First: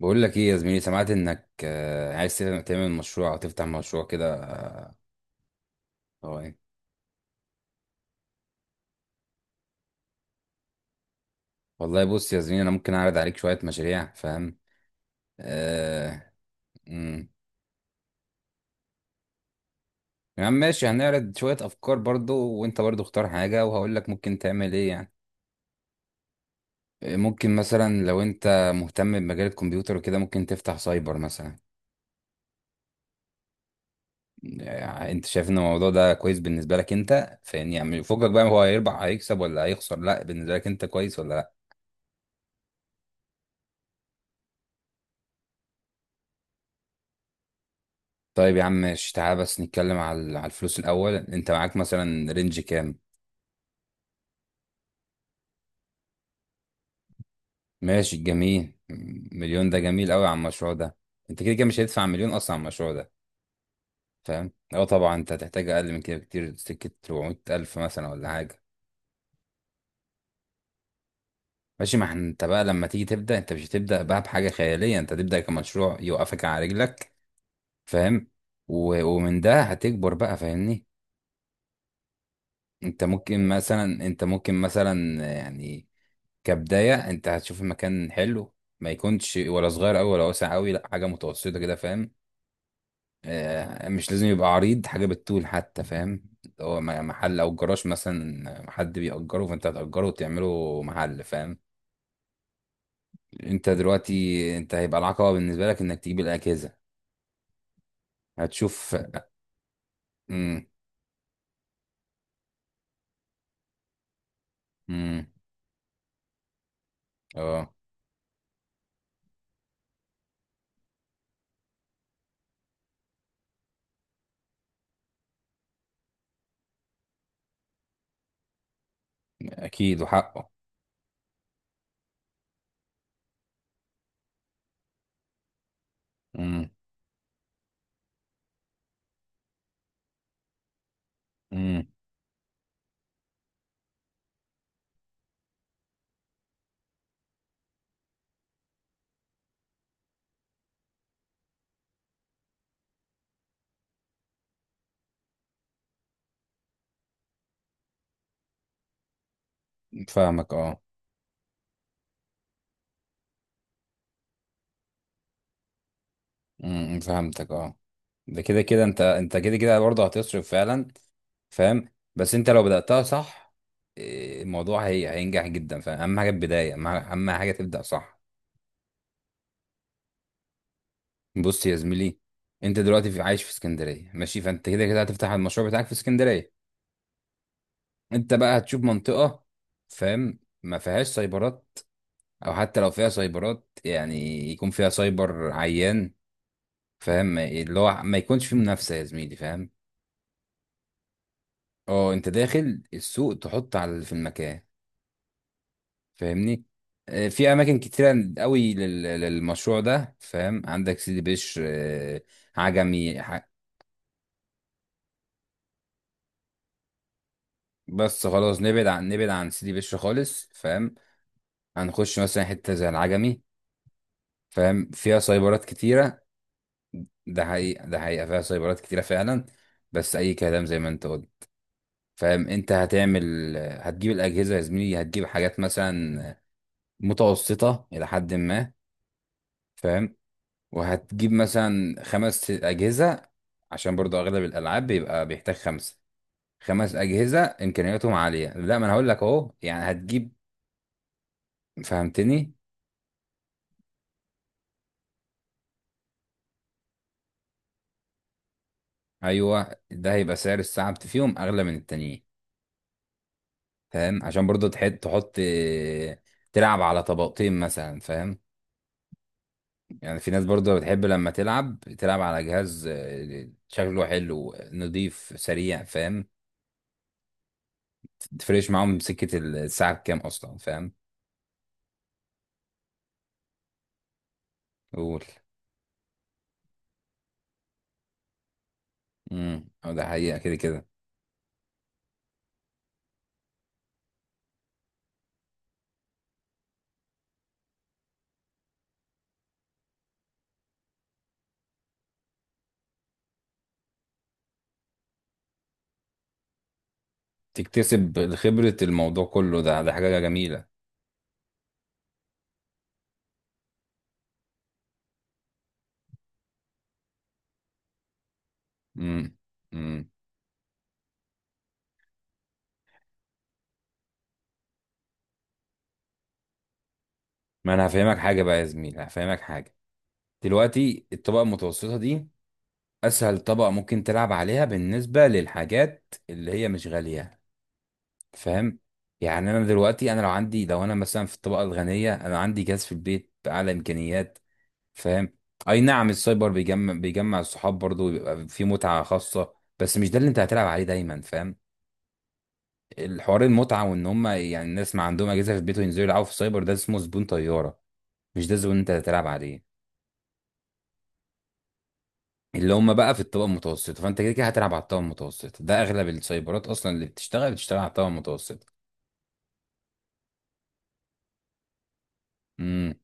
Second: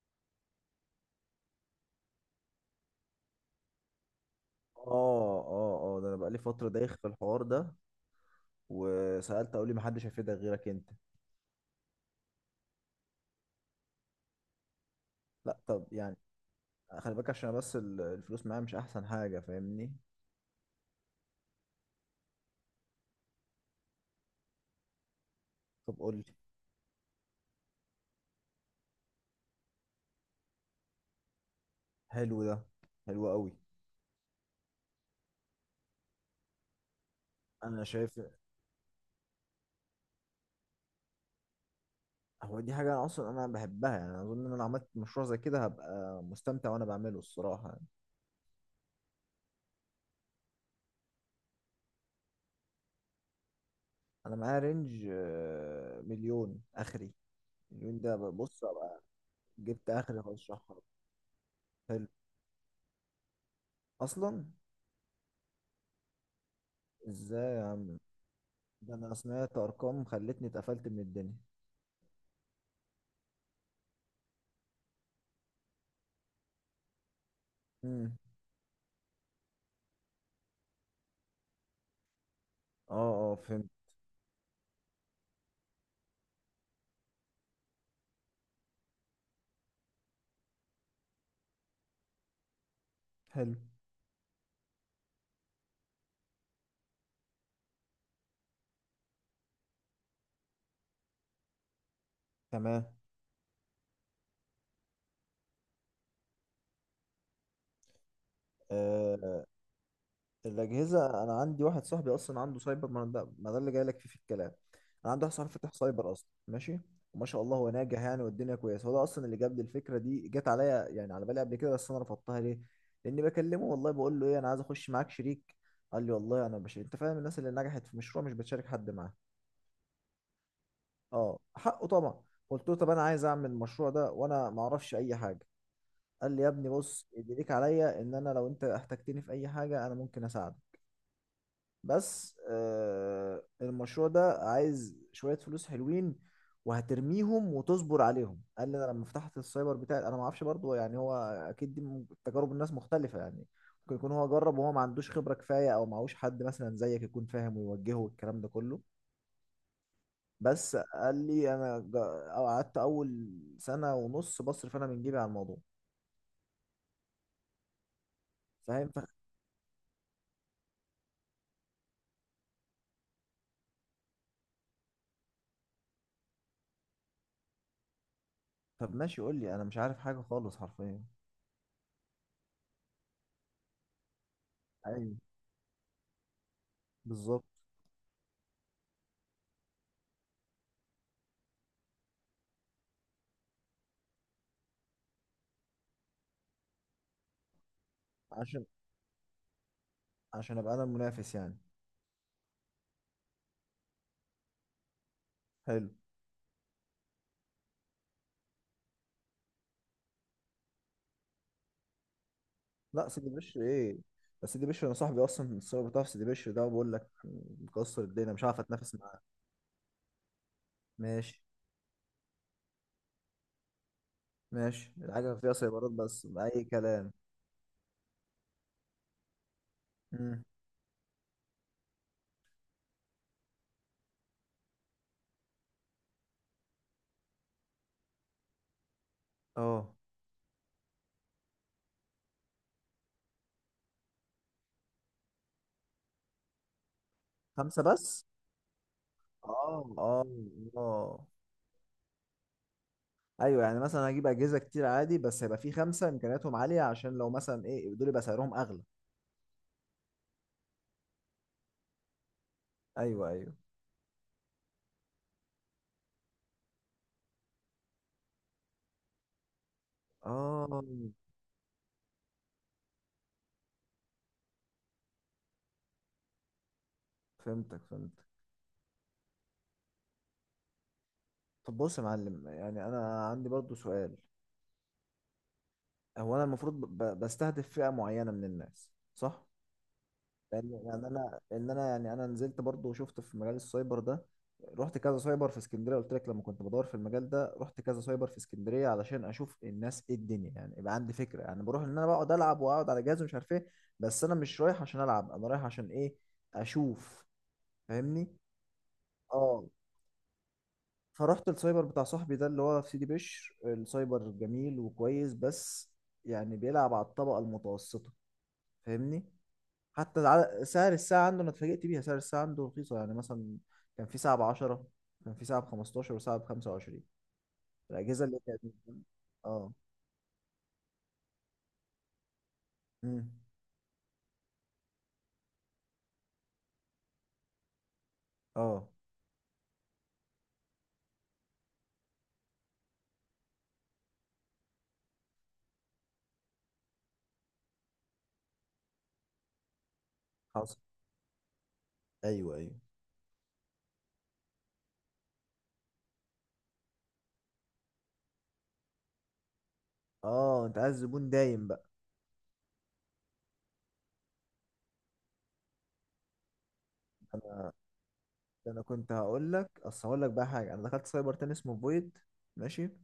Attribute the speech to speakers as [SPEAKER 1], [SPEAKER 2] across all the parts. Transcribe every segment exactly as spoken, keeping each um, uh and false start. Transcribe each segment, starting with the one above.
[SPEAKER 1] بقول لك ايه يا زميلي؟ سمعت انك آه، عايز تعمل تعمل مشروع او تفتح مشروع كده آه،
[SPEAKER 2] اه اه اه ده انا
[SPEAKER 1] هو
[SPEAKER 2] بقالي
[SPEAKER 1] ايه؟
[SPEAKER 2] فترة دايخ في الحوار ده. وسألت اقول لي، محدش هيفيدك غيرك انت.
[SPEAKER 1] والله بص يا زميلي، انا ممكن اعرض عليك شويه مشاريع، فاهم.
[SPEAKER 2] لا طب يعني،
[SPEAKER 1] آه.
[SPEAKER 2] خلي
[SPEAKER 1] امم
[SPEAKER 2] بالك عشان أنا بس ال- الفلوس معايا مش احسن حاجة، فاهمني؟
[SPEAKER 1] يا عم ماشي، هنعرض شويه افكار برضو، وانت برضو اختار حاجه وهقول لك ممكن تعمل ايه يعني.
[SPEAKER 2] طب قول لي.
[SPEAKER 1] آه، ممكن مثلا لو انت مهتم بمجال الكمبيوتر وكده ممكن تفتح سايبر مثلا.
[SPEAKER 2] حلو ده، حلو قوي.
[SPEAKER 1] آه، انت شايف ان الموضوع ده كويس بالنسبه لك انت، فاهمني؟
[SPEAKER 2] انا
[SPEAKER 1] يعني
[SPEAKER 2] شايف
[SPEAKER 1] فوقك بقى، هو هيربح هيكسب ولا هيخسر؟ لا، بالنسبه لك انت كويس ولا لا؟
[SPEAKER 2] هو دي حاجة انا اصلا انا بحبها، يعني اظن ان انا لو عملت مشروع زي كده هبقى مستمتع وانا بعمله، الصراحة يعني.
[SPEAKER 1] طيب يا عم ماشي، تعال بس نتكلم على على الفلوس الأول. أنت معاك مثلا رينج كام؟
[SPEAKER 2] انا معايا رينج آه، مليون اخري. مليون ده
[SPEAKER 1] ماشي
[SPEAKER 2] بص
[SPEAKER 1] جميل.
[SPEAKER 2] ابقى
[SPEAKER 1] مليون ده
[SPEAKER 2] جبت
[SPEAKER 1] جميل
[SPEAKER 2] اخري
[SPEAKER 1] أوي على
[SPEAKER 2] خالص
[SPEAKER 1] المشروع
[SPEAKER 2] شحر.
[SPEAKER 1] ده. أنت كده كده مش هتدفع
[SPEAKER 2] حلو
[SPEAKER 1] مليون أصلا على المشروع ده.
[SPEAKER 2] اصلا.
[SPEAKER 1] فاهم؟ أه طبعا، أنت هتحتاج أقل من كده بكتير، سكة أربعمائة
[SPEAKER 2] ازاي يا
[SPEAKER 1] ألف
[SPEAKER 2] عم؟
[SPEAKER 1] مثلا ولا حاجة.
[SPEAKER 2] ده انا سمعت ارقام خلتني اتقفلت من الدنيا.
[SPEAKER 1] ماشي. ما إحنا- أنت بقى لما تيجي تبدأ، أنت مش هتبدأ بقى بحاجة خيالية، أنت هتبدأ كمشروع يوقفك على رجلك.
[SPEAKER 2] امم،
[SPEAKER 1] فاهم؟ و- ومن ده هتكبر بقى، فاهمني؟
[SPEAKER 2] اه
[SPEAKER 1] أنت
[SPEAKER 2] اه،
[SPEAKER 1] ممكن
[SPEAKER 2] فهمت.
[SPEAKER 1] مثلا أنت ممكن مثلا يعني. كبداية انت هتشوف المكان حلو، ما يكونش ولا صغير قوي ولا واسع قوي، لا حاجة متوسطة كده، فاهم.
[SPEAKER 2] حلو،
[SPEAKER 1] آه، مش لازم يبقى عريض، حاجة بالطول حتى، فاهم. اللي هو م- محل او جراج مثلا حد بيأجره، فانت هتأجره وتعمله محل، فاهم.
[SPEAKER 2] تمام.
[SPEAKER 1] انت دلوقتي انت هيبقى العقبة بالنسبة لك انك تجيب الأجهزة. هتشوف.
[SPEAKER 2] آه
[SPEAKER 1] امم.
[SPEAKER 2] الاجهزه انا عندي واحد صاحبي اصلا عنده سايبر، ما ده ما ده اللي جاي لك فيه في الكلام. انا عندي
[SPEAKER 1] امم.
[SPEAKER 2] واحد صاحبي فاتح سايبر اصلا، ماشي؟ وما شاء الله هو
[SPEAKER 1] اه.
[SPEAKER 2] ناجح يعني، والدنيا كويسه. هو ده اصلا اللي جاب لي الفكره دي، جت عليا يعني على بالي قبل كده بس انا رفضتها. ليه؟ لاني بكلمه، والله بقول له ايه، انا عايز اخش معاك شريك. قال لي والله انا مش، انت فاهم، الناس اللي نجحت في مشروع مش بتشارك حد معاه.
[SPEAKER 1] اكيد وحقه.
[SPEAKER 2] اه حقه طبعا. قلت له طب انا عايز اعمل المشروع ده وانا ما اعرفش اي حاجه. قال لي يا ابني
[SPEAKER 1] امم.
[SPEAKER 2] بص، اللي ليك عليا ان انا لو انت احتجتني في اي حاجه انا ممكن اساعدك.
[SPEAKER 1] امم.
[SPEAKER 2] بس آه، المشروع ده عايز شويه فلوس حلوين وهترميهم وتصبر عليهم. قال لي انا لما فتحت السايبر بتاعي انا ما اعرفش برضه يعني، هو اكيد دي م- تجارب الناس مختلفه يعني، ممكن يكون هو جرب وهو ما عندوش خبره كفايه، او معهوش حد مثلا زيك يكون فاهم ويوجهه والكلام ده كله.
[SPEAKER 1] فاهمك،
[SPEAKER 2] بس
[SPEAKER 1] اه.
[SPEAKER 2] قال لي انا جا- أو قعدت اول سنه ونص بصرف انا من جيبي على الموضوع،
[SPEAKER 1] امم. امم، فهمتك اه. ده كده كده
[SPEAKER 2] فاهم؟ ف-
[SPEAKER 1] انت انت كده كده برضه هتصرف فعلا، فاهم. بس انت لو بدأتها صح، إيه، الموضوع هي هينجح جدا، فاهم. حاجه البدايه اهم، أهم حاجه تبدأ صح.
[SPEAKER 2] طب ماشي قول لي، انا مش عارف حاجه خالص حرفيا.
[SPEAKER 1] بص يا زميلي، انت دلوقتي في عايش في اسكندريه، ماشي، فانت كده كده
[SPEAKER 2] ايوه
[SPEAKER 1] هتفتح المشروع بتاعك في اسكندريه.
[SPEAKER 2] بالظبط.
[SPEAKER 1] انت بقى هتشوف منطقه، فاهم، ما فيهاش سايبرات، او حتى لو فيها سايبرات يعني يكون فيها سايبر عيان، فاهم. اللي هو ما يكونش فيه
[SPEAKER 2] عشان
[SPEAKER 1] منافسه يا زميلي، فاهم.
[SPEAKER 2] عشان ابقى انا المنافس يعني.
[SPEAKER 1] اه، انت داخل السوق تحط على اللي في المكان،
[SPEAKER 2] حلو.
[SPEAKER 1] فاهمني. آه، في اماكن كتيره قوي لل- للمشروع ده، فاهم. عندك سيدي بشر آه،
[SPEAKER 2] لا
[SPEAKER 1] عجمي
[SPEAKER 2] سيدي
[SPEAKER 1] ح-
[SPEAKER 2] بشر ايه، بس سيدي بشر انا صاحبي اصلا الصور بتاع سيدي بشر ده، بقول لك مكسر
[SPEAKER 1] بس
[SPEAKER 2] الدنيا، مش
[SPEAKER 1] خلاص
[SPEAKER 2] عارف
[SPEAKER 1] نبعد
[SPEAKER 2] اتنافس
[SPEAKER 1] عن
[SPEAKER 2] معاه.
[SPEAKER 1] نبعد عن سيدي بشر خالص، فاهم.
[SPEAKER 2] ماشي.
[SPEAKER 1] هنخش مثلا حته زي العجمي، فاهم،
[SPEAKER 2] ماشي،
[SPEAKER 1] فيها
[SPEAKER 2] الحاجه فيها
[SPEAKER 1] سايبرات
[SPEAKER 2] سيبرات
[SPEAKER 1] كتيره.
[SPEAKER 2] بس اي كلام.
[SPEAKER 1] ده حقيقه، ده حقيقه فيها سايبرات كتيره فعلا، بس اي
[SPEAKER 2] امم.
[SPEAKER 1] كلام زي ما انت قلت. فاهم، انت هتعمل هتجيب الاجهزه يا زميلي، هتجيب حاجات مثلا متوسطه الى حد ما،
[SPEAKER 2] اه.
[SPEAKER 1] فاهم. وهتجيب مثلا خمس أجهزة، عشان برضو أغلب الألعاب بيبقى بيحتاج خمسة. خمس أجهزة
[SPEAKER 2] خمسه
[SPEAKER 1] إمكانياتهم
[SPEAKER 2] بس،
[SPEAKER 1] عالية، لا ما أنا هقول لك
[SPEAKER 2] اه
[SPEAKER 1] أهو يعني
[SPEAKER 2] اه
[SPEAKER 1] هتجيب.
[SPEAKER 2] اه.
[SPEAKER 1] فهمتني.
[SPEAKER 2] ايوه يعني، مثلا هجيب اجهزه كتير عادي بس هيبقى في خمسه امكانياتهم عاليه، عشان لو مثلا ايه دول يبقى سعرهم اغلى.
[SPEAKER 1] أيوه، ده هيبقى سعر الساعة بت- فيهم أغلى من التانيين،
[SPEAKER 2] ايوه ايوه.
[SPEAKER 1] فاهم، عشان برضو تحط تحط آه، تلعب على طبقتين مثلا، فاهم. يعني في ناس برضو
[SPEAKER 2] اه،
[SPEAKER 1] بتحب لما تلعب تلعب على جهاز آه، شكله حلو نضيف سريع، فاهم.
[SPEAKER 2] فهمتك فهمتك.
[SPEAKER 1] تفرقش معاهم سكة الساعة بكام أصلا، فاهم.
[SPEAKER 2] طب بص يا معلم، يعني انا عندي برضو سؤال.
[SPEAKER 1] قول.
[SPEAKER 2] هو انا المفروض ب- بستهدف فئه معينه من الناس، صح؟
[SPEAKER 1] امم ده حقيقة كده
[SPEAKER 2] لان
[SPEAKER 1] كده.
[SPEAKER 2] يعني انا، ان انا يعني انا نزلت برضو وشفت في مجال السايبر ده، رحت كذا سايبر في اسكندريه. قلت لك لما كنت بدور في المجال ده، رحت كذا سايبر في اسكندريه علشان اشوف الناس ايه الدنيا، يعني يبقى عندي فكره. يعني بروح ان انا بقعد العب واقعد على جهاز ومش عارف ايه، بس انا مش رايح عشان العب، انا رايح عشان ايه؟ اشوف، فاهمني.
[SPEAKER 1] تكتسب خبرة، الموضوع كله
[SPEAKER 2] اه.
[SPEAKER 1] ده، ده حاجة جميلة.
[SPEAKER 2] فرحت السايبر بتاع صاحبي ده اللي هو في سيدي بشر، السايبر جميل وكويس بس يعني بيلعب على الطبقه المتوسطه، فاهمني.
[SPEAKER 1] امم. امم.
[SPEAKER 2] حتى الع- سعر الساعة عنده أنا اتفاجئت بيها، سعر الساعة عنده رخيصة، يعني مثلا كان في ساعة بعشرة، كان في ساعة بخمستاشر، وساعة بخمسة وعشرين.
[SPEAKER 1] ما انا هفهمك
[SPEAKER 2] الأجهزة اللي
[SPEAKER 1] حاجة بقى
[SPEAKER 2] كانت،
[SPEAKER 1] يا زميلي، هفهمك
[SPEAKER 2] اه.
[SPEAKER 1] حاجة. دلوقتي الطبقة المتوسطة دي
[SPEAKER 2] امم.
[SPEAKER 1] اسهل طبقة ممكن تلعب عليها بالنسبة للحاجات اللي هي مش غالية، فاهم.
[SPEAKER 2] اه.
[SPEAKER 1] يعني انا دلوقتي انا لو عندي لو انا مثلا في الطبقة الغنية، انا عندي جهاز في البيت بأعلى امكانيات، فاهم. اي نعم السايبر بيجمع بيجمع الصحاب برضه ويبقى في متعة خاصة، بس مش ده اللي انت هتلعب
[SPEAKER 2] حصل،
[SPEAKER 1] عليه دايما، فاهم.
[SPEAKER 2] أيوه أيوه.
[SPEAKER 1] الحوار المتعه، وان هم يعني الناس ما عندهم اجهزه في البيت وينزلوا يلعبوا في السايبر، ده اسمه زبون طياره، مش ده زبون انت هتلعب عليه.
[SPEAKER 2] اه، أنت عايز زبون دايم بقى.
[SPEAKER 1] اللي هم بقى في الطبقه المتوسطه، فانت كده كده هتلعب على الطبقه المتوسطه، ده اغلب السايبرات اصلا اللي بتشتغل
[SPEAKER 2] أنا
[SPEAKER 1] بتشتغل على الطبقه المتوسطه.
[SPEAKER 2] أنا كنت هقول لك، أصل هقول لك بقى حاجة، أنا دخلت سايبر تاني اسمه فويد، ماشي؟
[SPEAKER 1] امم،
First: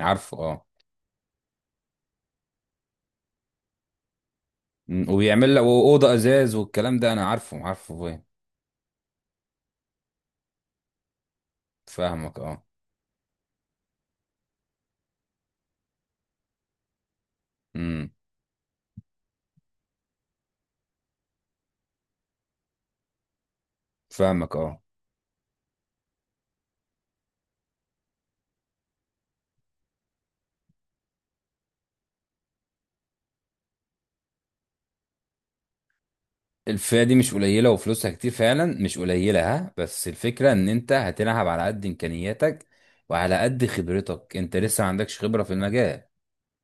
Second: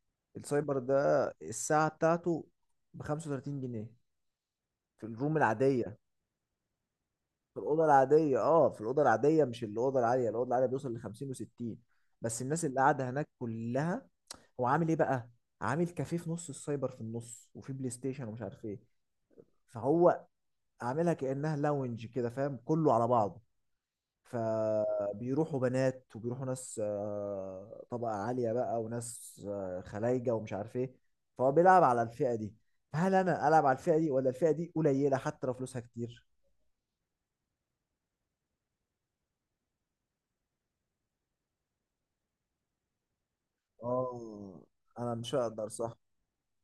[SPEAKER 1] عارفه اه.
[SPEAKER 2] السايبر ده الساعة بتاعته بخمسة وتلاتين جنيه، في
[SPEAKER 1] مم.
[SPEAKER 2] الروم
[SPEAKER 1] وبيعمل لك
[SPEAKER 2] العادية،
[SPEAKER 1] اوضه ازاز والكلام ده، انا
[SPEAKER 2] في
[SPEAKER 1] عارفه
[SPEAKER 2] الاوضه
[SPEAKER 1] عارفه، فاهم.
[SPEAKER 2] العاديه. اه، في الاوضه العاديه، مش الاوضه العاليه، الاوضه العاليه بيوصل ل خمسين و60.
[SPEAKER 1] فاهمك
[SPEAKER 2] بس
[SPEAKER 1] اه.
[SPEAKER 2] الناس اللي قاعده هناك كلها، هو عامل ايه بقى؟ عامل كافيه في نص السايبر، في النص، وفي بلاي
[SPEAKER 1] امم.
[SPEAKER 2] ستيشن ومش عارف ايه. فهو عاملها كانها لاونج كده، فاهم، كله على بعضه.
[SPEAKER 1] فاهمك اه.
[SPEAKER 2] فبيروحوا بنات وبيروحوا ناس آه، طبقه عاليه بقى، وناس آه، خلايجه ومش عارف ايه. فهو بيلعب على الفئه دي، فهل انا العب على الفئه دي، ولا الفئه دي قليله حتى لو فلوسها كتير؟
[SPEAKER 1] الفئة دي مش قليلة وفلوسها كتير فعلا، مش قليلة، ها، بس الفكرة ان انت هتلعب على قد امكانياتك، وعلى قد خبرتك. انت
[SPEAKER 2] اه،
[SPEAKER 1] لسه ما
[SPEAKER 2] انا
[SPEAKER 1] عندكش
[SPEAKER 2] مش
[SPEAKER 1] خبرة في
[SPEAKER 2] هقدر، صح.
[SPEAKER 1] المجال،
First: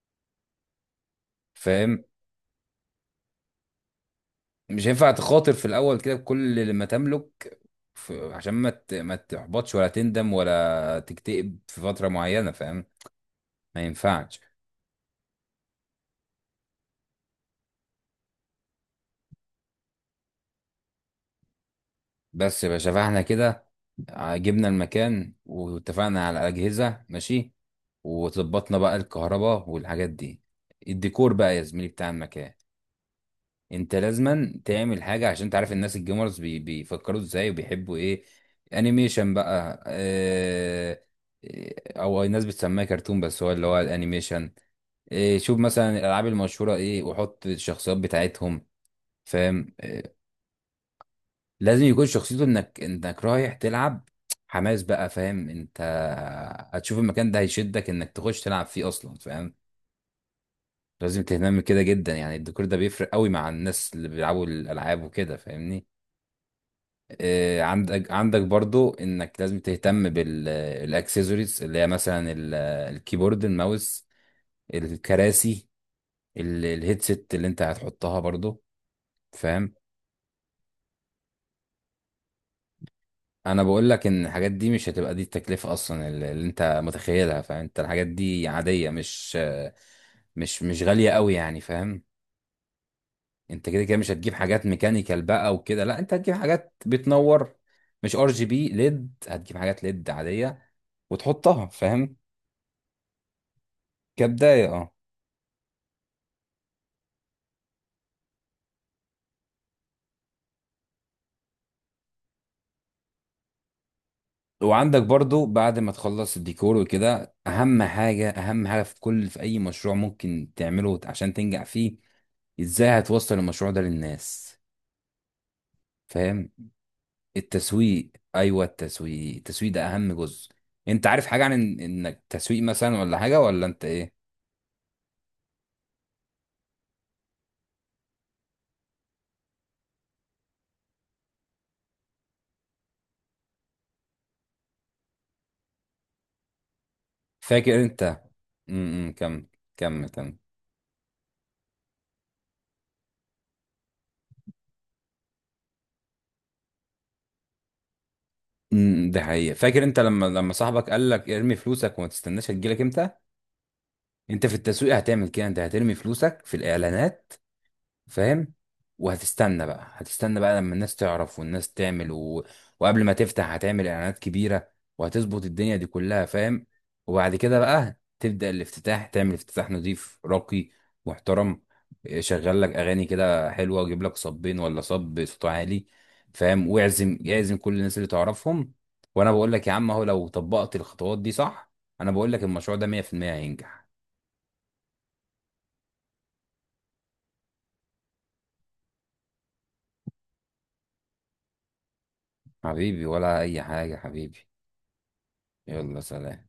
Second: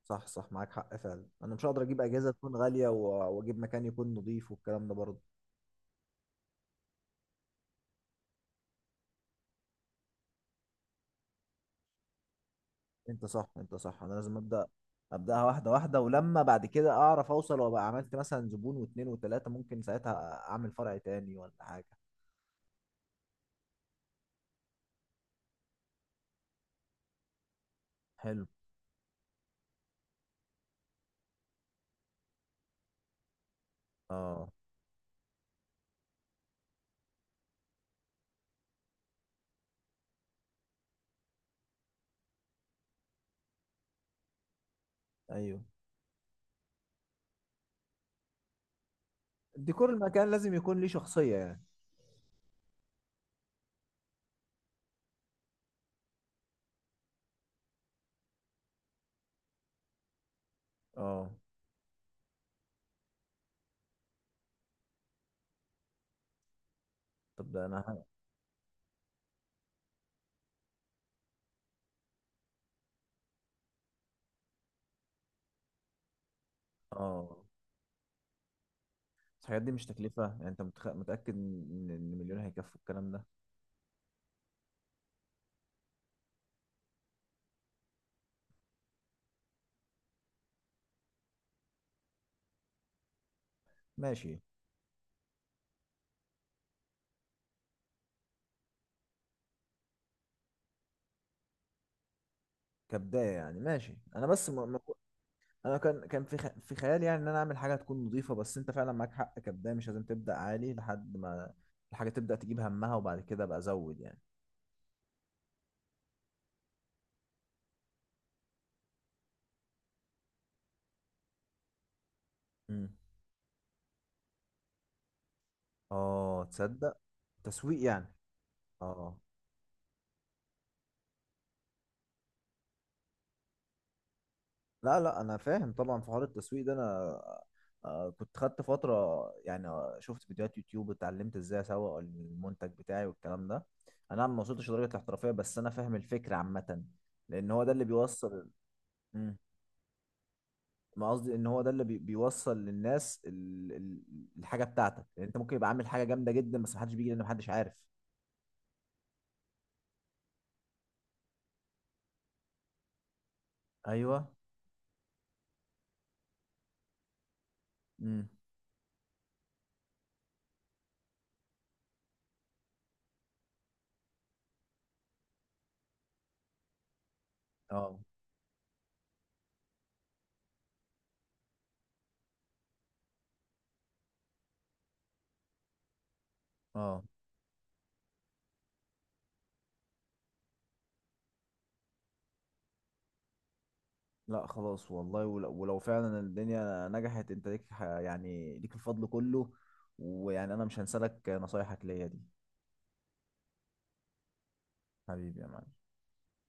[SPEAKER 2] صح صح، معاك حق فعلا، انا مش هقدر اجيب
[SPEAKER 1] فاهم.
[SPEAKER 2] اجهزه تكون غاليه و- واجيب مكان يكون نظيف
[SPEAKER 1] مش
[SPEAKER 2] والكلام ده
[SPEAKER 1] هينفع
[SPEAKER 2] برضه.
[SPEAKER 1] تخاطر في الاول كده بكل اللي ما تملك، ف- عشان ما ت- ما تحبطش ولا تندم ولا تكتئب في فترة معينة، فاهم.
[SPEAKER 2] انت صح، انت
[SPEAKER 1] ما
[SPEAKER 2] صح، انا لازم
[SPEAKER 1] ينفعش.
[SPEAKER 2] ابدا، ابداها واحده واحده، ولما بعد كده اعرف اوصل وابقى عملت مثلا زبون واتنين وتلاته، ممكن ساعتها اعمل فرع تاني ولا حاجه.
[SPEAKER 1] بس يا باشا، فاحنا كده جبنا المكان واتفقنا على الأجهزة ماشي،
[SPEAKER 2] حلو.
[SPEAKER 1] وظبطنا بقى الكهرباء والحاجات دي. الديكور بقى يا زميلي بتاع المكان، انت
[SPEAKER 2] اه.
[SPEAKER 1] لازما تعمل حاجه عشان تعرف الناس الجيمرز بي بيفكروا ازاي وبيحبوا ايه. انيميشن بقى، اه. اه، او الناس بتسميه كرتون، بس هو اللي هو الانيميشن. اه، شوف
[SPEAKER 2] ايوه،
[SPEAKER 1] مثلا الالعاب المشهوره ايه وحط الشخصيات بتاعتهم، فاهم
[SPEAKER 2] ديكور
[SPEAKER 1] اه.
[SPEAKER 2] المكان لازم يكون ليه شخصيه يعني.
[SPEAKER 1] لازم يكون شخصيته، انك انك رايح تلعب، حماس بقى، فاهم. انت هتشوف المكان ده هيشدك انك تخش تلعب فيه اصلا، فاهم. لازم
[SPEAKER 2] اه.
[SPEAKER 1] تهتم كده جدا يعني، الديكور ده بيفرق قوي مع الناس اللي بيلعبوا الالعاب وكده، فاهمني.
[SPEAKER 2] طب
[SPEAKER 1] آه،
[SPEAKER 2] ده انا ه-
[SPEAKER 1] عندك عندك برضو انك لازم تهتم بالاكسسوارز اللي هي مثلا ال- الكيبورد، الماوس، الكراسي، ال- الهيدسيت
[SPEAKER 2] اه،
[SPEAKER 1] اللي انت هتحطها برضو،
[SPEAKER 2] الحاجات دي
[SPEAKER 1] فاهم.
[SPEAKER 2] مش تكلفه يعني؟ انت متخ... متاكد ان إن مليون هيكفوا الكلام ده؟
[SPEAKER 1] انا بقول لك ان الحاجات دي مش هتبقى دي التكلفة اصلا اللي اللي انت متخيلها، فاهم. انت الحاجات دي عادية، مش آه، مش مش غالية قوي يعني، فاهم. انت كده كده مش هتجيب
[SPEAKER 2] ماشي.
[SPEAKER 1] حاجات ميكانيكال بقى وكده، لا انت هتجيب حاجات بتنور، مش ار جي بي ليد، هتجيب حاجات ليد عادية وتحطها، فاهم.
[SPEAKER 2] كبدايه يعني ماشي، انا بس
[SPEAKER 1] كبداية
[SPEAKER 2] م... م-
[SPEAKER 1] اه.
[SPEAKER 2] انا كان كان في خ... في خيالي يعني ان انا اعمل حاجه تكون نظيفه، بس انت فعلا معاك حق، كبدايه مش لازم تبدا عالي، لحد ما الحاجه تبدا تجيب همها، وبعد كده ابقى ازود يعني.
[SPEAKER 1] وعندك برضو بعد ما تخلص الديكور وكده، اهم حاجة، اهم حاجة في كل في اي مشروع ممكن تعمله عشان تنجح فيه، ازاي
[SPEAKER 2] امم.
[SPEAKER 1] هتوصل المشروع ده للناس،
[SPEAKER 2] اه،
[SPEAKER 1] فاهم.
[SPEAKER 2] تصدق. تسويق
[SPEAKER 1] التسويق،
[SPEAKER 2] يعني؟
[SPEAKER 1] ايوه
[SPEAKER 2] اه.
[SPEAKER 1] التسويق التسويق ده اهم جزء. انت عارف حاجة عن إن- انك تسويق مثلا ولا حاجة، ولا انت ايه؟
[SPEAKER 2] لا لا، انا فاهم طبعا، في حوار التسويق ده انا آه كنت خدت فتره يعني، آه، شفت فيديوهات يوتيوب، اتعلمت ازاي اسوق المنتج بتاعي والكلام ده. انا ما وصلتش لدرجه الاحترافيه، بس انا فاهم الفكره عامه، لان هو ده
[SPEAKER 1] فاكر
[SPEAKER 2] اللي
[SPEAKER 1] انت.
[SPEAKER 2] بيوصل.
[SPEAKER 1] امم
[SPEAKER 2] مم.
[SPEAKER 1] كمل كمل كمل.
[SPEAKER 2] ما قصدي ان هو ده اللي بي- بيوصل للناس ال- ال- الحاجه بتاعتك يعني، انت ممكن يبقى عامل حاجه جامده جدا بس محدش بيجي، لان محدش عارف.
[SPEAKER 1] امم ده حقيقة. فاكر انت، لما لما صاحبك قال لك ارمي فلوسك وما تستناش هتجيلك امتى.
[SPEAKER 2] ايوه.
[SPEAKER 1] انت في التسويق هتعمل كده، انت هترمي فلوسك في الاعلانات،
[SPEAKER 2] امم.
[SPEAKER 1] فاهم. وهتستنى بقى هتستنى بقى لما الناس تعرف والناس تعمل و. وقبل ما تفتح هتعمل اعلانات كبيرة، وهتظبط الدنيا دي كلها، فاهم. وبعد كده
[SPEAKER 2] اه.
[SPEAKER 1] بقى تبدأ الافتتاح، تعمل افتتاح نظيف راقي محترم، شغل لك اغاني كده حلوة، وجيب لك صبين ولا صب صوت عالي، فاهم،
[SPEAKER 2] اه.
[SPEAKER 1] واعزم يعزم كل الناس اللي تعرفهم. وانا بقول لك يا عم اهو، لو طبقت الخطوات دي صح، انا بقول لك المشروع ده مية في المية هينجح.
[SPEAKER 2] لا خلاص والله، ولو, ولو فعلا الدنيا نجحت، انت ليك ح- يعني ليك الفضل كله، ويعني انا مش هنسالك نصايحك ليا دي.
[SPEAKER 1] حبيبي، ولا اي حاجة حبيبي.
[SPEAKER 2] حبيبي يا معلم.
[SPEAKER 1] يلا سلام.